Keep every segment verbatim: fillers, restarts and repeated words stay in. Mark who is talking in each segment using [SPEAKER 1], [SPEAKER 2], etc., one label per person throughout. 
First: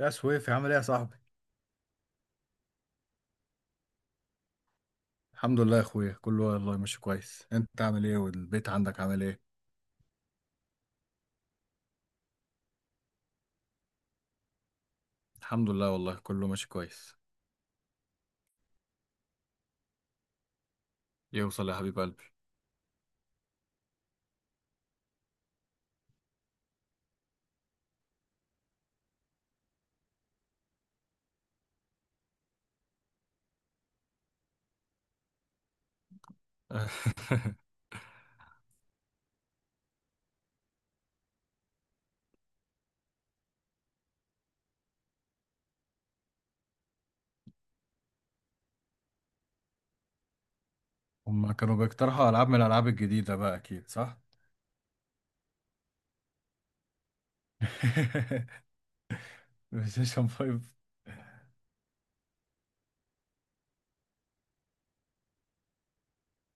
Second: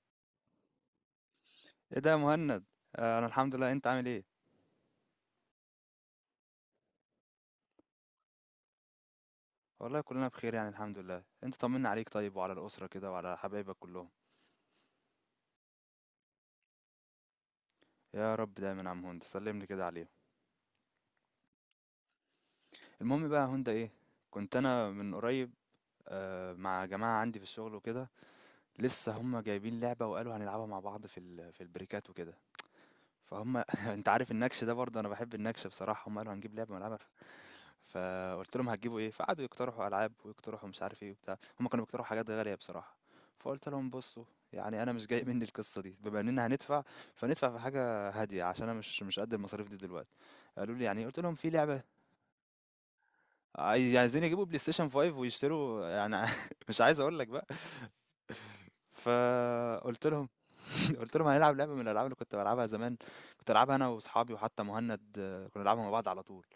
[SPEAKER 1] يا سويفي عامل ايه يا صاحبي؟
[SPEAKER 2] ايه ده يا مهند؟ آه، انا الحمد لله، انت عامل ايه؟
[SPEAKER 1] الحمد لله يا اخويا، كله والله ماشي كويس. انت عامل ايه والبيت عندك عامل ايه؟
[SPEAKER 2] والله كلنا بخير، يعني الحمد لله. انت طمنا عليك، طيب وعلى الاسره كده وعلى حبايبك كلهم.
[SPEAKER 1] الحمد لله والله كله ماشي كويس.
[SPEAKER 2] يا رب دايما يا عم هند، سلملي كده عليهم.
[SPEAKER 1] يوصل يا حبيب قلبي.
[SPEAKER 2] المهم بقى يا هند، ايه، كنت انا من قريب آه، مع جماعه عندي في الشغل وكده. لسه هم جايبين لعبه وقالوا هنلعبها مع بعض في ال- في البريكات وكده. فهم انت عارف النكش ده، برضه انا بحب النكش بصراحه. هم قالوا هنجيب لعبه ونلعبها. فقلت لهم هتجيبوا ايه؟ فقعدوا يقترحوا العاب ويقترحوا مش عارف ايه وبتاع. هم كانوا بيقترحوا حاجات غاليه بصراحه. فقلت لهم بصوا، يعني انا مش جاي مني القصه دي. بما اننا هندفع، فندفع في حاجه هاديه، عشان انا مش مش قد المصاريف دي دلوقتي. قالوا لي يعني إيه؟ قلت لهم في
[SPEAKER 1] هما كانوا
[SPEAKER 2] لعبه.
[SPEAKER 1] بيقترحوا العاب من الالعاب الجديده بقى، اكيد
[SPEAKER 2] عايز-
[SPEAKER 1] صح.
[SPEAKER 2] عايزين يجيبوا بلاي ستيشن خمسة ويشتروا يعني، مش عايز اقول لك بقى.
[SPEAKER 1] بلاي
[SPEAKER 2] فقلت
[SPEAKER 1] ستيشن
[SPEAKER 2] لهم
[SPEAKER 1] خمسة.
[SPEAKER 2] قلت لهم هنلعب لعبه من الالعاب اللي كنت بلعبها زمان. كنت العبها انا واصحابي، وحتى مهند آه، كنا نلعبها مع بعض على طول.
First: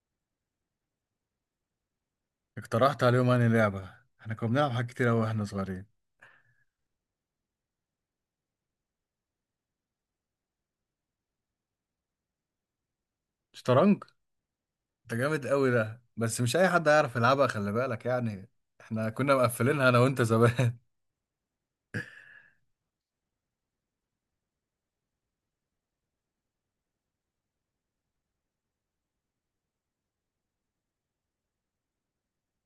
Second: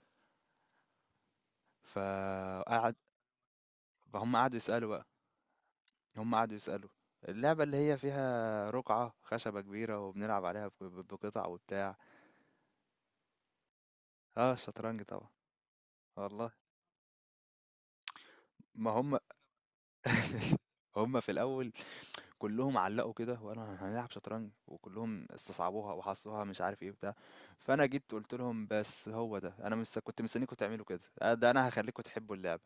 [SPEAKER 2] فقعد.
[SPEAKER 1] اقترحت عليهم انهي لعبه؟ احنا
[SPEAKER 2] فهم
[SPEAKER 1] كنا
[SPEAKER 2] قعدوا
[SPEAKER 1] بنلعب حاجات
[SPEAKER 2] يسالوا.
[SPEAKER 1] كتير قوي واحنا صغيرين.
[SPEAKER 2] هم قعدوا يسألوا، اللعبة اللي هي فيها رقعة خشبة كبيرة وبنلعب عليها بق- بقطع وبتاع.
[SPEAKER 1] شطرنج.
[SPEAKER 2] اه، الشطرنج
[SPEAKER 1] ده
[SPEAKER 2] طبعا.
[SPEAKER 1] جامد قوي ده، بس
[SPEAKER 2] والله
[SPEAKER 1] مش اي حد هيعرف يلعبها، خلي بالك يعني.
[SPEAKER 2] ما
[SPEAKER 1] احنا
[SPEAKER 2] هم
[SPEAKER 1] كنا مقفلينها انا وانت زمان.
[SPEAKER 2] هم في الأول كلهم علقوا كده وقالوا هنلعب شطرنج، وكلهم استصعبوها وحصوها مش عارف ايه بتاع. فأنا جيت قلت لهم بس هو ده، أنا مش كنت مستنيكم تعملوا كده. آه، ده أنا هخليكم تحبوا اللعبة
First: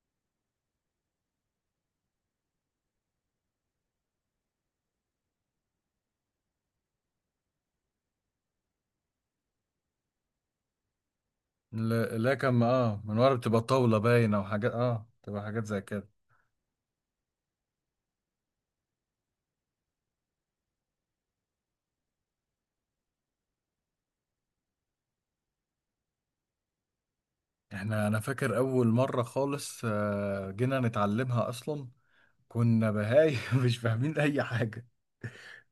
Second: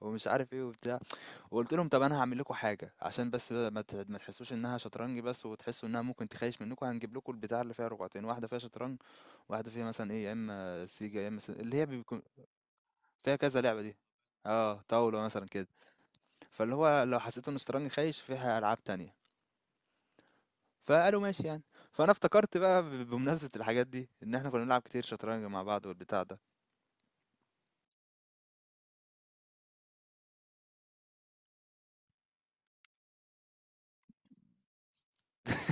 [SPEAKER 2] ومش عارف ايه وبتاع. وقلت لهم طب انا هعمل لكم حاجه عشان بس ما ت- ما تحسوش انها شطرنج بس، وتحسوا انها ممكن تخيش منكم، هنجيب لكم البتاع اللي فيها رقعتين، واحده فيها شطرنج، واحده فيها مثلا ايه، يا اما سيجا، يا اما س- اللي هي
[SPEAKER 1] لا
[SPEAKER 2] بيكون
[SPEAKER 1] لا كان اه من ورا
[SPEAKER 2] فيها كذا
[SPEAKER 1] بتبقى
[SPEAKER 2] لعبه دي.
[SPEAKER 1] طاولة باينة، وحاجات
[SPEAKER 2] اه،
[SPEAKER 1] اه
[SPEAKER 2] طاوله
[SPEAKER 1] بتبقى
[SPEAKER 2] مثلا
[SPEAKER 1] حاجات
[SPEAKER 2] كده.
[SPEAKER 1] زي كده.
[SPEAKER 2] فاللي هو لو حسيتوا ان الشطرنج خايش، فيها العاب تانية. فقالوا ماشي يعني. فانا افتكرت بقى ب- بمناسبه الحاجات دي، ان احنا كنا بنلعب كتير شطرنج مع بعض والبتاع ده.
[SPEAKER 1] احنا انا فاكر اول مرة خالص، آه، جينا نتعلمها اصلا. كنا بهاي مش فاهمين اي حاجة.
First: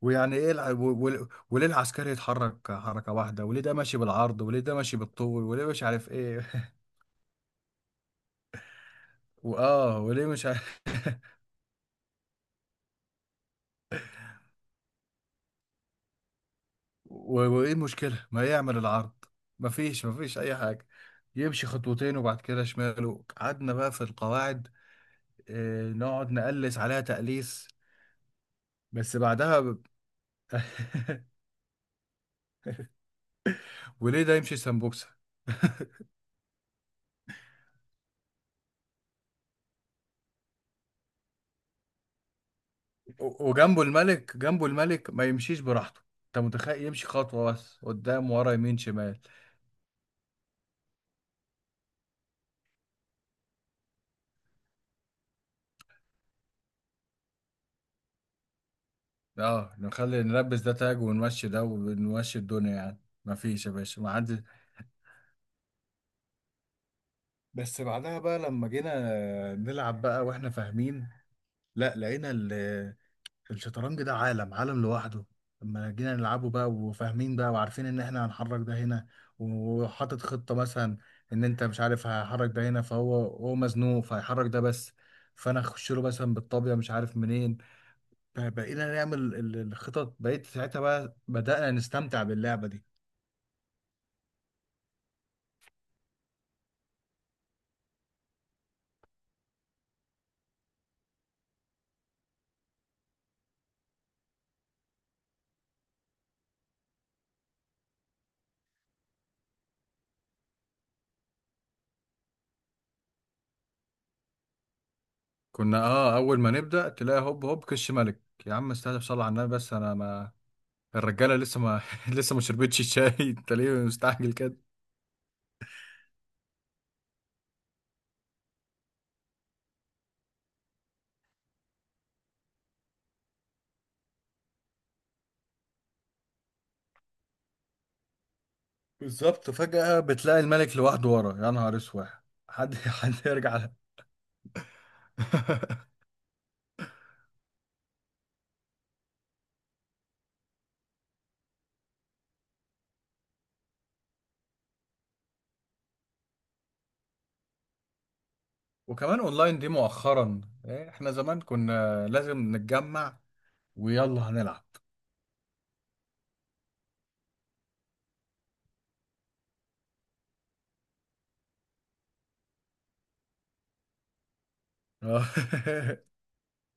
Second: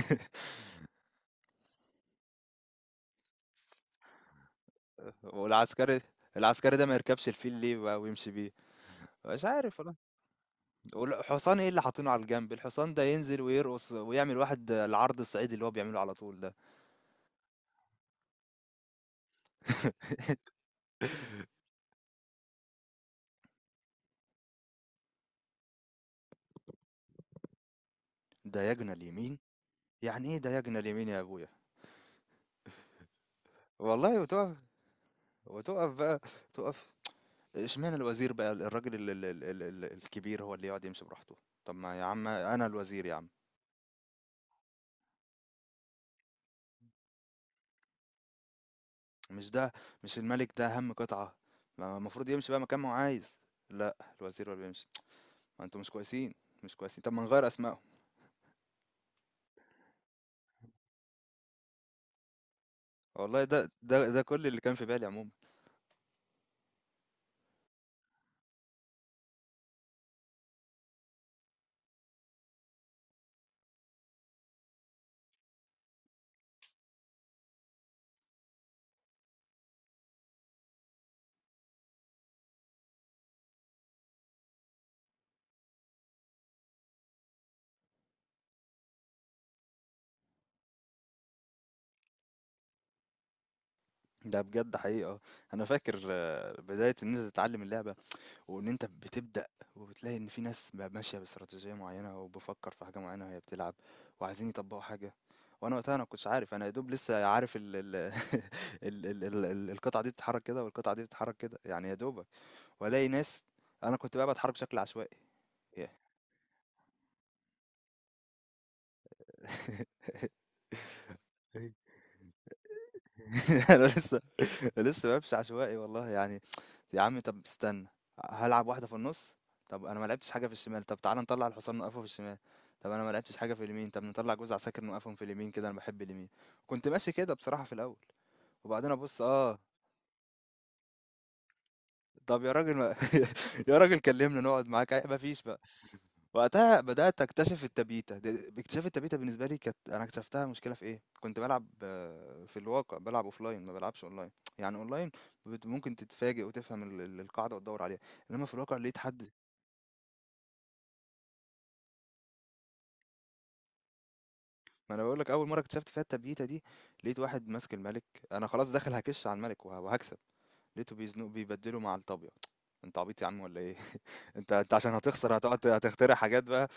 [SPEAKER 1] ويعني ايه الع... و... و... وليه العسكري يتحرك حركة واحدة، وليه ده ماشي بالعرض، وليه ده ماشي بالطول، وليه مش
[SPEAKER 2] والعسكري،
[SPEAKER 1] عارف ايه؟
[SPEAKER 2] العسكري ده ما يركبش الفيل ليه بقى ويمشي بيه؟ مش عارف والله.
[SPEAKER 1] واه وليه مش عارف.
[SPEAKER 2] والحصان، ايه اللي حاطينه على الجنب؟ الحصان ده ينزل ويرقص ويعمل واحد العرض الصعيدي اللي هو بيعمله على طول ده.
[SPEAKER 1] و... وايه المشكلة ما يعمل العرض؟ مفيش مفيش اي حاجة. يمشي خطوتين وبعد كده شماله. قعدنا بقى في القواعد، آه، نقعد نقلس عليها تقليس.
[SPEAKER 2] دايجنا
[SPEAKER 1] بس
[SPEAKER 2] اليمين.
[SPEAKER 1] بعدها ب...
[SPEAKER 2] يعني ايه دايجنا اليمين يا ابويا؟ والله.
[SPEAKER 1] وليه ده يمشي
[SPEAKER 2] وتقف،
[SPEAKER 1] سمبوكسة؟
[SPEAKER 2] وتقف بقى، تقف. اشمعنى الوزير بقى، الراجل ال ال ال ال ال الكبير هو اللي يقعد يمشي براحته؟ طب ما يا عم انا الوزير يا عم.
[SPEAKER 1] و- وجنبه الملك، جنبه الملك ما يمشيش براحته؟ انت متخيل يمشي خطوة بس قدام ورا يمين شمال؟
[SPEAKER 2] مش ده، مش الملك ده اهم قطعة؟ ما المفروض يمشي بقى مكان ما هو عايز. لا، الوزير هو اللي بيمشي. ما انتوا مش كويسين. مش كويسين، طب ما نغير اسمائهم.
[SPEAKER 1] اه نخلي نلبس ده تاج ونمشي ده، ونمشي الدنيا يعني. ما
[SPEAKER 2] والله، ده
[SPEAKER 1] فيش يا
[SPEAKER 2] ده
[SPEAKER 1] باشا ما
[SPEAKER 2] ده
[SPEAKER 1] عندي.
[SPEAKER 2] كل اللي كان في بالي عموما.
[SPEAKER 1] بس بعدها بقى لما جينا نلعب بقى واحنا فاهمين، لا لقينا الشطرنج ده عالم، عالم لوحده. لما جينا نلعبه بقى وفاهمين بقى، وعارفين ان احنا هنحرك ده هنا، وحاطط خطة مثلا ان انت مش عارف هحرك ده هنا، فهو هو مزنوق فهيحرك ده بس، فانا اخش له مثلا بالطابية مش عارف منين. ب- بقينا نعمل ال- الخطط، بقيت ساعتها بقى بدأنا نستمتع باللعبة دي.
[SPEAKER 2] ده بجد حقيقة. أنا فاكر آه، بداية إن أنت تتعلم اللعبة، وإن أنت بتبدأ، وبتلاقي إن في ناس بقى ماشية باستراتيجية معينة، وبفكر في حاجة معينة وهي بتلعب، وعايزين يطبقوا حاجة. وأنا وقتها، أنا مكنتش عارف. أنا يا دوب لسه عارف ال ال ال ال ال ال القطعة دي بتتحرك كده، والقطعة دي بتتحرك كده، يعني يا دوبك. وألاقي ناس. أنا كنت بقى بتحرك بشكل عشوائي.
[SPEAKER 1] كنا اه اول ما نبدا تلاقي هوب هوب كش ملك. يا عم استهدف صلى على النبي، بس انا ما... الرجاله لسه
[SPEAKER 2] yeah.
[SPEAKER 1] ما لسه ما شربتش الشاي. انت ليه
[SPEAKER 2] أنا لسه
[SPEAKER 1] مستعجل كده؟
[SPEAKER 2] لسه بامشي عشوائي والله يعني. يا عم طب استنى، هالعب واحدة في النص. طب أنا ما لعبتش حاجة في الشمال، طب تعالى نطلع الحصان نوقفه في الشمال. طب أنا ما لعبتش حاجة في اليمين، طب نطلع جوز عساكر نوقفهم في اليمين، كده أنا بحب اليمين. كنت ماشي كده بصراحة في الأول. وبعدين أبص
[SPEAKER 1] بالظبط،
[SPEAKER 2] آه
[SPEAKER 1] فجأة بتلاقي الملك لوحده ورا، يا نهار اسود.
[SPEAKER 2] طب يا راجل
[SPEAKER 1] حد
[SPEAKER 2] ما
[SPEAKER 1] حد يرجع له.
[SPEAKER 2] يا راجل كلمنا نقعد معاك ما فيش بقى. وقتها بدأت أكتشف التبيتة، د باكتشاف التبيتة بالنسبة لي كانت، أنا اكتشفتها مشكلة في إيه، كنت بالعب في الواقع، بالعب offline ما بالعبش online. يعني online بت ممكن تتفاجئ وتفهم ال ال القاعدة وتدوّر عليها، إنما في الواقع لقيت
[SPEAKER 1] وكمان
[SPEAKER 2] حد.
[SPEAKER 1] اونلاين دي مؤخرا إيه، احنا زمان كنا لازم نتجمع ويلا هنلعب.
[SPEAKER 2] ما أنا باقول لك، أول مرّة اكتشفت فيها التبييتة دي، لقيت واحد ماسك المَلِك، أنا خلاص داخل هاكِش على المَلِك وه وهاكسب، لقيته بيزنقه، بيبدّله مع الطابية. أنت عبيط يا عم والّا إيه؟ أنت أنت عشان
[SPEAKER 1] آه.
[SPEAKER 2] هتخسر، هتقعد ت هتخترع حاجات بقى.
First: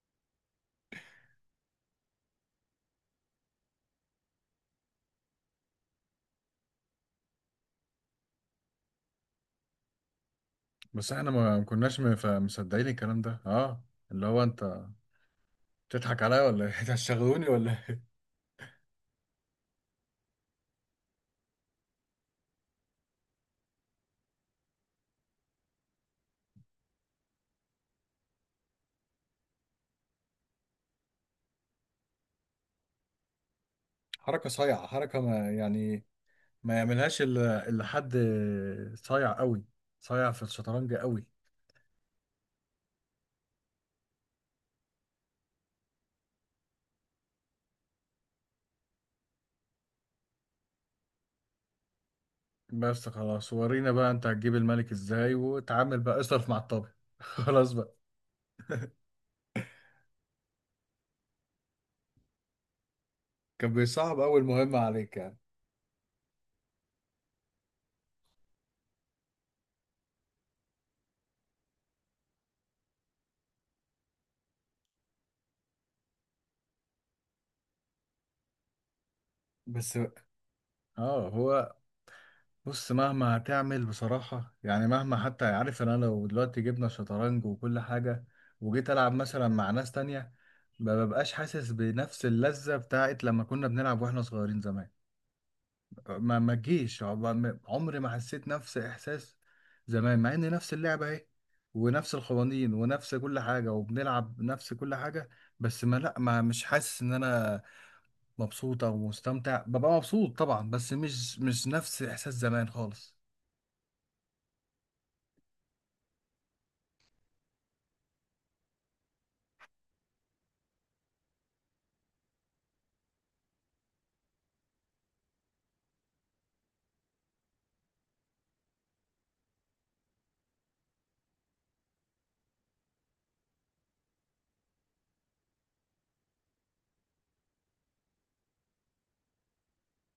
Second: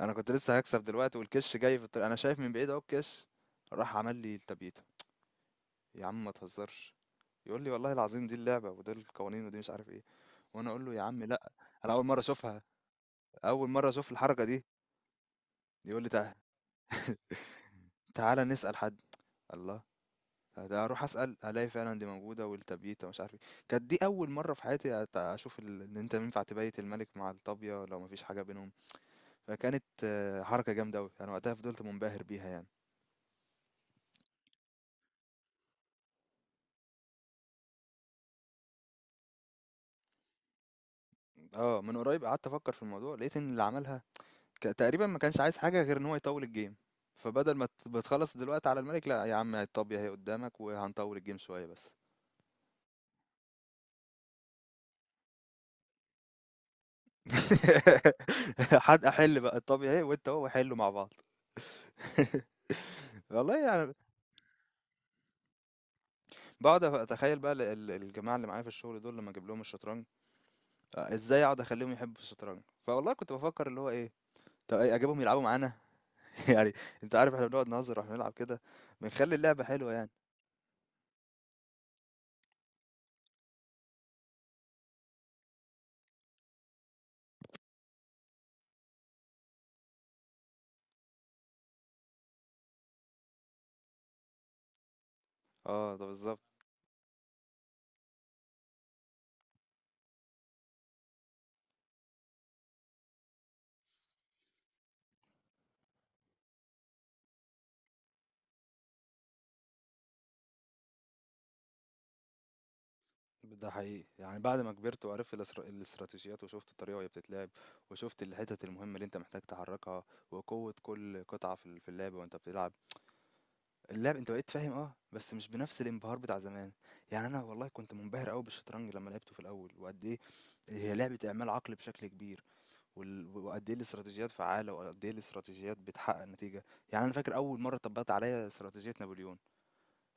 [SPEAKER 2] أنا كنت لسه هاكسب دلوقتي، والكِش جاي في الط أنا شايف من بعيد أهو الكِش، راح عمل لي التبييتة. يا عم ما تهزرش، يقول لي والله العظيم دي اللعبة ودول القوانين ودي مش عارف إيه، وأنا أقول له يا
[SPEAKER 1] بس
[SPEAKER 2] عم
[SPEAKER 1] احنا
[SPEAKER 2] لأ.
[SPEAKER 1] ما ما
[SPEAKER 2] أنا
[SPEAKER 1] كناش
[SPEAKER 2] أول مرّة
[SPEAKER 1] مف-
[SPEAKER 2] أشوفها،
[SPEAKER 1] مصدقين الكلام ده
[SPEAKER 2] أول
[SPEAKER 1] اه.
[SPEAKER 2] مرّة أشوف
[SPEAKER 1] اللي
[SPEAKER 2] الحركة
[SPEAKER 1] هو
[SPEAKER 2] دي.
[SPEAKER 1] انت
[SPEAKER 2] يقول لي
[SPEAKER 1] بتضحك
[SPEAKER 2] تع
[SPEAKER 1] عليا ولا ايه؟ إنت هتشغلوني ولا إيه؟
[SPEAKER 2] تعالَ نسأل حد. الله! ده اروح اسال الاقي فعلا دي موجوده، والتبييته ومش عارف ايه. كانت دي اول مره في حياتي أت- اشوف ال- ان انت ينفع تبيت الملك مع الطابيه لو مفيش حاجه بينهم. فكانت آه، حركه جامده قوي، انا وقتها فضلت منبهر بيها يعني.
[SPEAKER 1] حركة صايعة، حركة ما يعني، ما يعملهاش الا إلا حد صايع قوي، صايع في الشطرنج قوي.
[SPEAKER 2] اه، من قريب قعدت افكر في الموضوع، لقيت ان اللي عملها ك- تقريبا ما كانش عايز حاجه غير ان هو يطول الجيم. فبدل ما ت- بتخلص دلوقتي على الملك، لا يا عم، الطابيه هي قدامك، وهنطول الجيم شويه بس.
[SPEAKER 1] بس خلاص، ورينا بقى انت هتجيب الملك ازاي، وتعامل بقى اصرف مع الطابع. خلاص بقى.
[SPEAKER 2] حد احل بقى الطابيه اهي، وانت هو حلوا مع بعض. والله
[SPEAKER 1] كان
[SPEAKER 2] يعني.
[SPEAKER 1] بيصعب اول مهمة عليك يعني.
[SPEAKER 2] باقعد أف أتخيّل بقى ال ال الجماعة اللي معايا في الشغل دول، لمّا أجيب لهم الشطرنج، أ إزاي أقعد أخلّيهم يحبّوا الشطرنج؟ فوالله كنت بافكّر اللي هو إيه، طب أ أجيبهم يلعبوا معانا؟ يعني، أنت عارف إحنا بنقعد نهزّر وإحنا بنلعب كده، بنخلّي اللعبة حلوة
[SPEAKER 1] بس
[SPEAKER 2] يعني.
[SPEAKER 1] بقى. اه هو، بص مهما هتعمل بصراحة يعني، مهما حتى، عارف ان انا لو دلوقتي جبنا شطرنج وكل حاجة، وجيت العب مثلا مع ناس تانية، ما ببقاش حاسس بنفس اللذة بتاعت لما كنا بنلعب واحنا صغيرين زمان.
[SPEAKER 2] آه، ده بالضبط.
[SPEAKER 1] ما ما تجيش عم- ما- عمري ما حسيت نفس احساس زمان، مع ان نفس اللعبه اهي، ونفس القوانين، ونفس كل حاجه، وبنلعب نفس كل حاجه. بس ما لا ما مش حاسس ان انا مبسوط او مستمتع، ببقى مبسوط طبعا، بس مش مش نفس احساس زمان خالص.
[SPEAKER 2] ده حقيقي، يعني بعد ما كبرت، وعرفت الاستر الاستراتيجيات، وشُفت الطريقة وهي بتتلعب، وشُفت الحتت المهمة اللي أنت محتاج تحرّكها، وقوة كل قطعة في ال في اللعبة وأنت بتلعب. اللعب انت بقيت فاهم اه بس مش بنفس الانبهار بتاع زمان. يعني انا والله كنت منبهر قوي بالشطرنج لما لعبته في الاول، وقد ايه هي لعبة اعمال عقل بشكل كبير. وال- وقد ايه الاستراتيجيات فعالة، وقد ايه الاستراتيجيات بتحقق نتيجة. يعني انا فاكر اول مرة طبقت عليا استراتيجية نابليون.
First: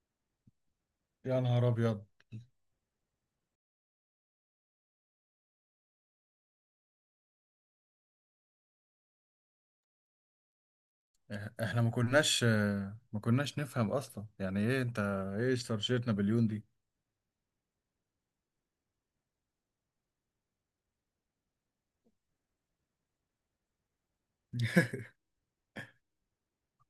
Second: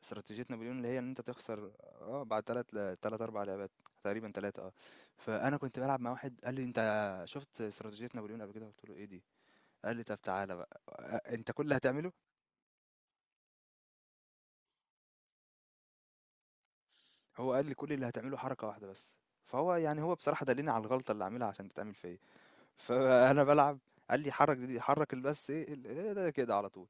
[SPEAKER 2] استراتيجية نابليون اللي هي ان انت
[SPEAKER 1] يا نهار
[SPEAKER 2] تخسر
[SPEAKER 1] ابيض.
[SPEAKER 2] اه بعد تلات ل- تلات اربع لعبات، تقريبا تلاتة اه فانا كنت بلعب مع واحد، قال لي انت شفت استراتيجية نابليون قبل كده؟ قلت له ايه دي؟ قال لي طب تعالى بقى، آه، انت
[SPEAKER 1] إح-
[SPEAKER 2] كل اللي
[SPEAKER 1] احنا ما
[SPEAKER 2] هتعمله،
[SPEAKER 1] كناش آه، ما كناش نفهم اصلا يعني ايه. انت ايه اشترشيت نابليون دي؟
[SPEAKER 2] هو قال لي كل اللي هتعمله حركة واحدة بس. فهو يعني، هو بصراحة دلني على الغلطة اللي عاملها عشان تتعمل فيا. فأنا بلعب، قال لي حرك دي، حرك بس ايه ال- إيه ده كده على طول؟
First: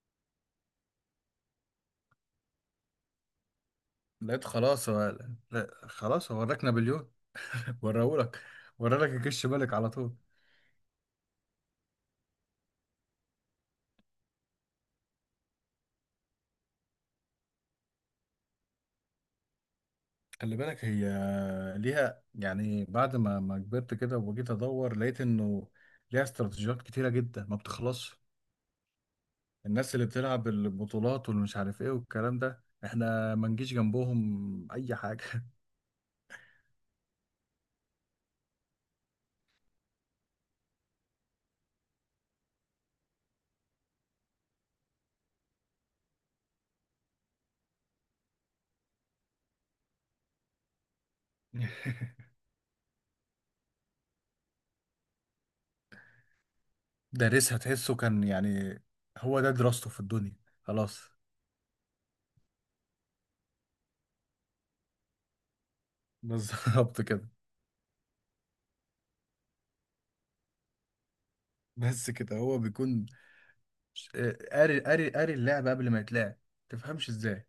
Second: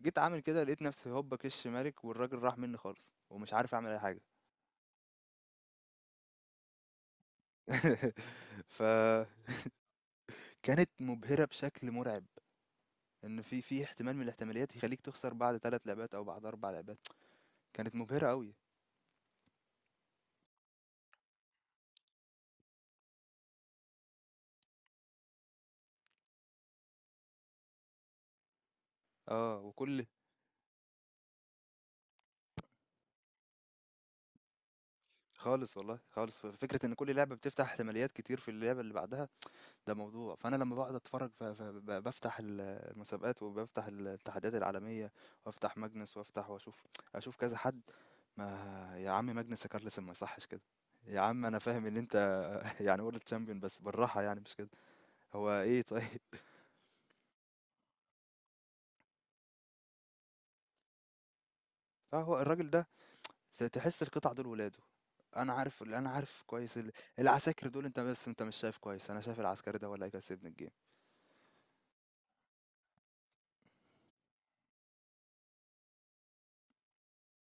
[SPEAKER 2] جيت عامل كده، لقيت نفسي هوبا كش مالك، والراجل راح مني خالص ومش عارف اعمل اي حاجة.
[SPEAKER 1] لقيت خلاص هو، لا خلاص هو وراك نابليون. وراهولك، ورالك الجيش، بالك على طول.
[SPEAKER 2] فكانت مبهرة بشكل مرعب، ان في في احتمال من الاحتماليات يخليك تخسر بعد ثلاث لعبات او بعد اربع لعبات. كانت مبهرة قوي.
[SPEAKER 1] خلي بالك هي، ليها يعني، بعد ما ما كبرت كده وجيت ادور، لقيت انه ليها استراتيجيات كتيره جدا ما بتخلصش.
[SPEAKER 2] اه
[SPEAKER 1] الناس
[SPEAKER 2] وكل،
[SPEAKER 1] اللي بتلعب البطولات والمش عارف ايه والكلام ده، احنا ما نجيش جنبهم اي حاجه.
[SPEAKER 2] خالص والله، خالص فكرة ان كل لعبة بتفتح احتماليات كتير في اللعبة اللي بعدها. ده موضوع. فانا لما بقعد اتفرج، ف- ف- ب- بفتح ال- المسابقات، وبفتح الاتحادات العالميه، وافتح ماجنس، وافتح واشوف، اشوف كذا حد. ما يا عم ماجنس كارلسن ما يصحش كده. يا عم انا فاهم ان انت يعني وورلد تشامبيون بس بالراحه يعني، مش كده. هو ايه طيب؟
[SPEAKER 1] دارسها، تحسه كان يعني هو ده دراسته في الدنيا. خلاص.
[SPEAKER 2] اه، هو الراجل ده ت- تحس القطع دول ولاده. انا عارف انا عارف كويس ال-
[SPEAKER 1] بالظبط كده.
[SPEAKER 2] العساكر دول. انت بس انت مش شايف كويس، انا شايف العسكري ده ولا هيكسبني الجيم.
[SPEAKER 1] بس كده هو بيكون ش- آه، قاري، قاري قاري اللعبه قبل ما يتلعب. تفهمش ازاي؟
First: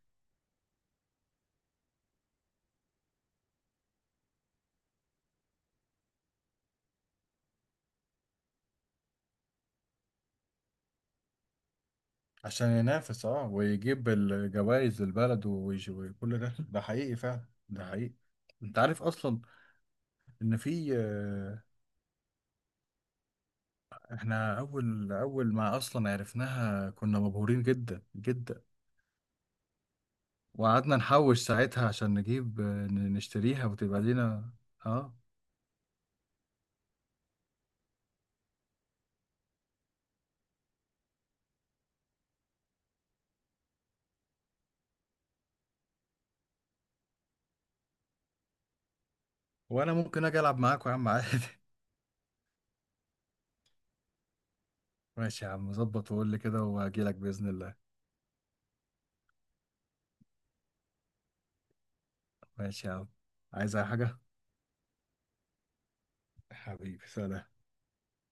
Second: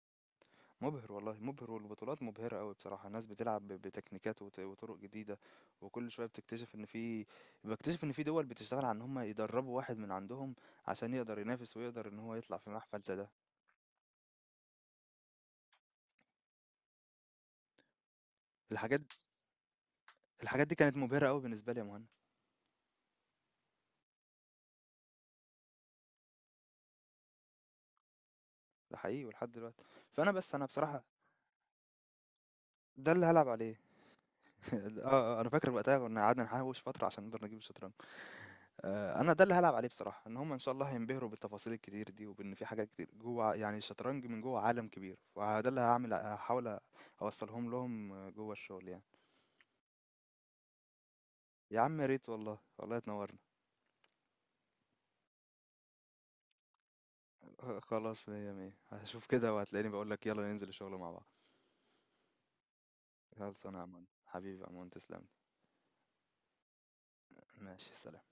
[SPEAKER 2] مُبهِر والله، مُبهِر. والبطولات مُبهِرة أوي بصراحة، الناس بتلعب ب بتكنيكات وط وطُرُق جديدة. وكل شوية بتكتشف إن في، باكتشف إن في دول بتشتغل على إن هم يدرّبوا واحد من عندهم، عشان يقدر ينافس، ويقدر إن هو يطلع في
[SPEAKER 1] عشان
[SPEAKER 2] محفل زي
[SPEAKER 1] ينافس
[SPEAKER 2] ده.
[SPEAKER 1] اه، ويجيب الجوائز للبلد، ويج- وكل ده، ده حقيقي فعلا، ده حقيقي. انت عارف
[SPEAKER 2] الحاجات
[SPEAKER 1] اصلا ان
[SPEAKER 2] الحاجات دي
[SPEAKER 1] في،
[SPEAKER 2] كانت مُبهِرة أوي
[SPEAKER 1] آه،
[SPEAKER 2] بالنسبة لي يا مهند.
[SPEAKER 1] احنا اول اول ما اصلا عرفناها كنا مبهورين جدا جدا.
[SPEAKER 2] ده حقيقي ولحد دلوقتي. فأنا بس أنا
[SPEAKER 1] وقعدنا
[SPEAKER 2] بصراحة،
[SPEAKER 1] نحوش ساعتها عشان نجيب، آه،
[SPEAKER 2] ده
[SPEAKER 1] ن-
[SPEAKER 2] اللي هالعب
[SPEAKER 1] نشتريها
[SPEAKER 2] عليه.
[SPEAKER 1] وتبقى لينا
[SPEAKER 2] آه،
[SPEAKER 1] اه.
[SPEAKER 2] آه، أنا فاكر وقتها كنا قعدنا نحوِّش فترة عشان نقدر نجيب الشطرنج. آآ، أنا ده اللي هالعب عليه بصراحة، إن هُم إن شاء الله هينبهروا بالتفاصيل الكتير دي، وبإن في حاجات كتير جوّه، يعني الشطرنج من جوّه عالم كبير، فده اللي هاعمل، هاحاول أوصّلهم لهم جوّه الشغل يعني.
[SPEAKER 1] وانا ممكن اجي العب معاكوا يا عم عادي.
[SPEAKER 2] يا عم يا ريت والله، والله تنوّرنا.
[SPEAKER 1] ماشي يا عم، ظبط وقول لي كده وهجيلك باذن الله.
[SPEAKER 2] آآ، خلاص، مِيّة مِيّة. هاشوف كده وهتلاقيني باقول لك يالّا ننزل الشغل مع بعض.
[SPEAKER 1] ماشي يا عم. عايز
[SPEAKER 2] خلصانة يا
[SPEAKER 1] اي
[SPEAKER 2] عمور،
[SPEAKER 1] حاجه؟
[SPEAKER 2] حبيبي يا عمور تسلم لي.
[SPEAKER 1] حبيبي سلام.
[SPEAKER 2] ماشي، سلام.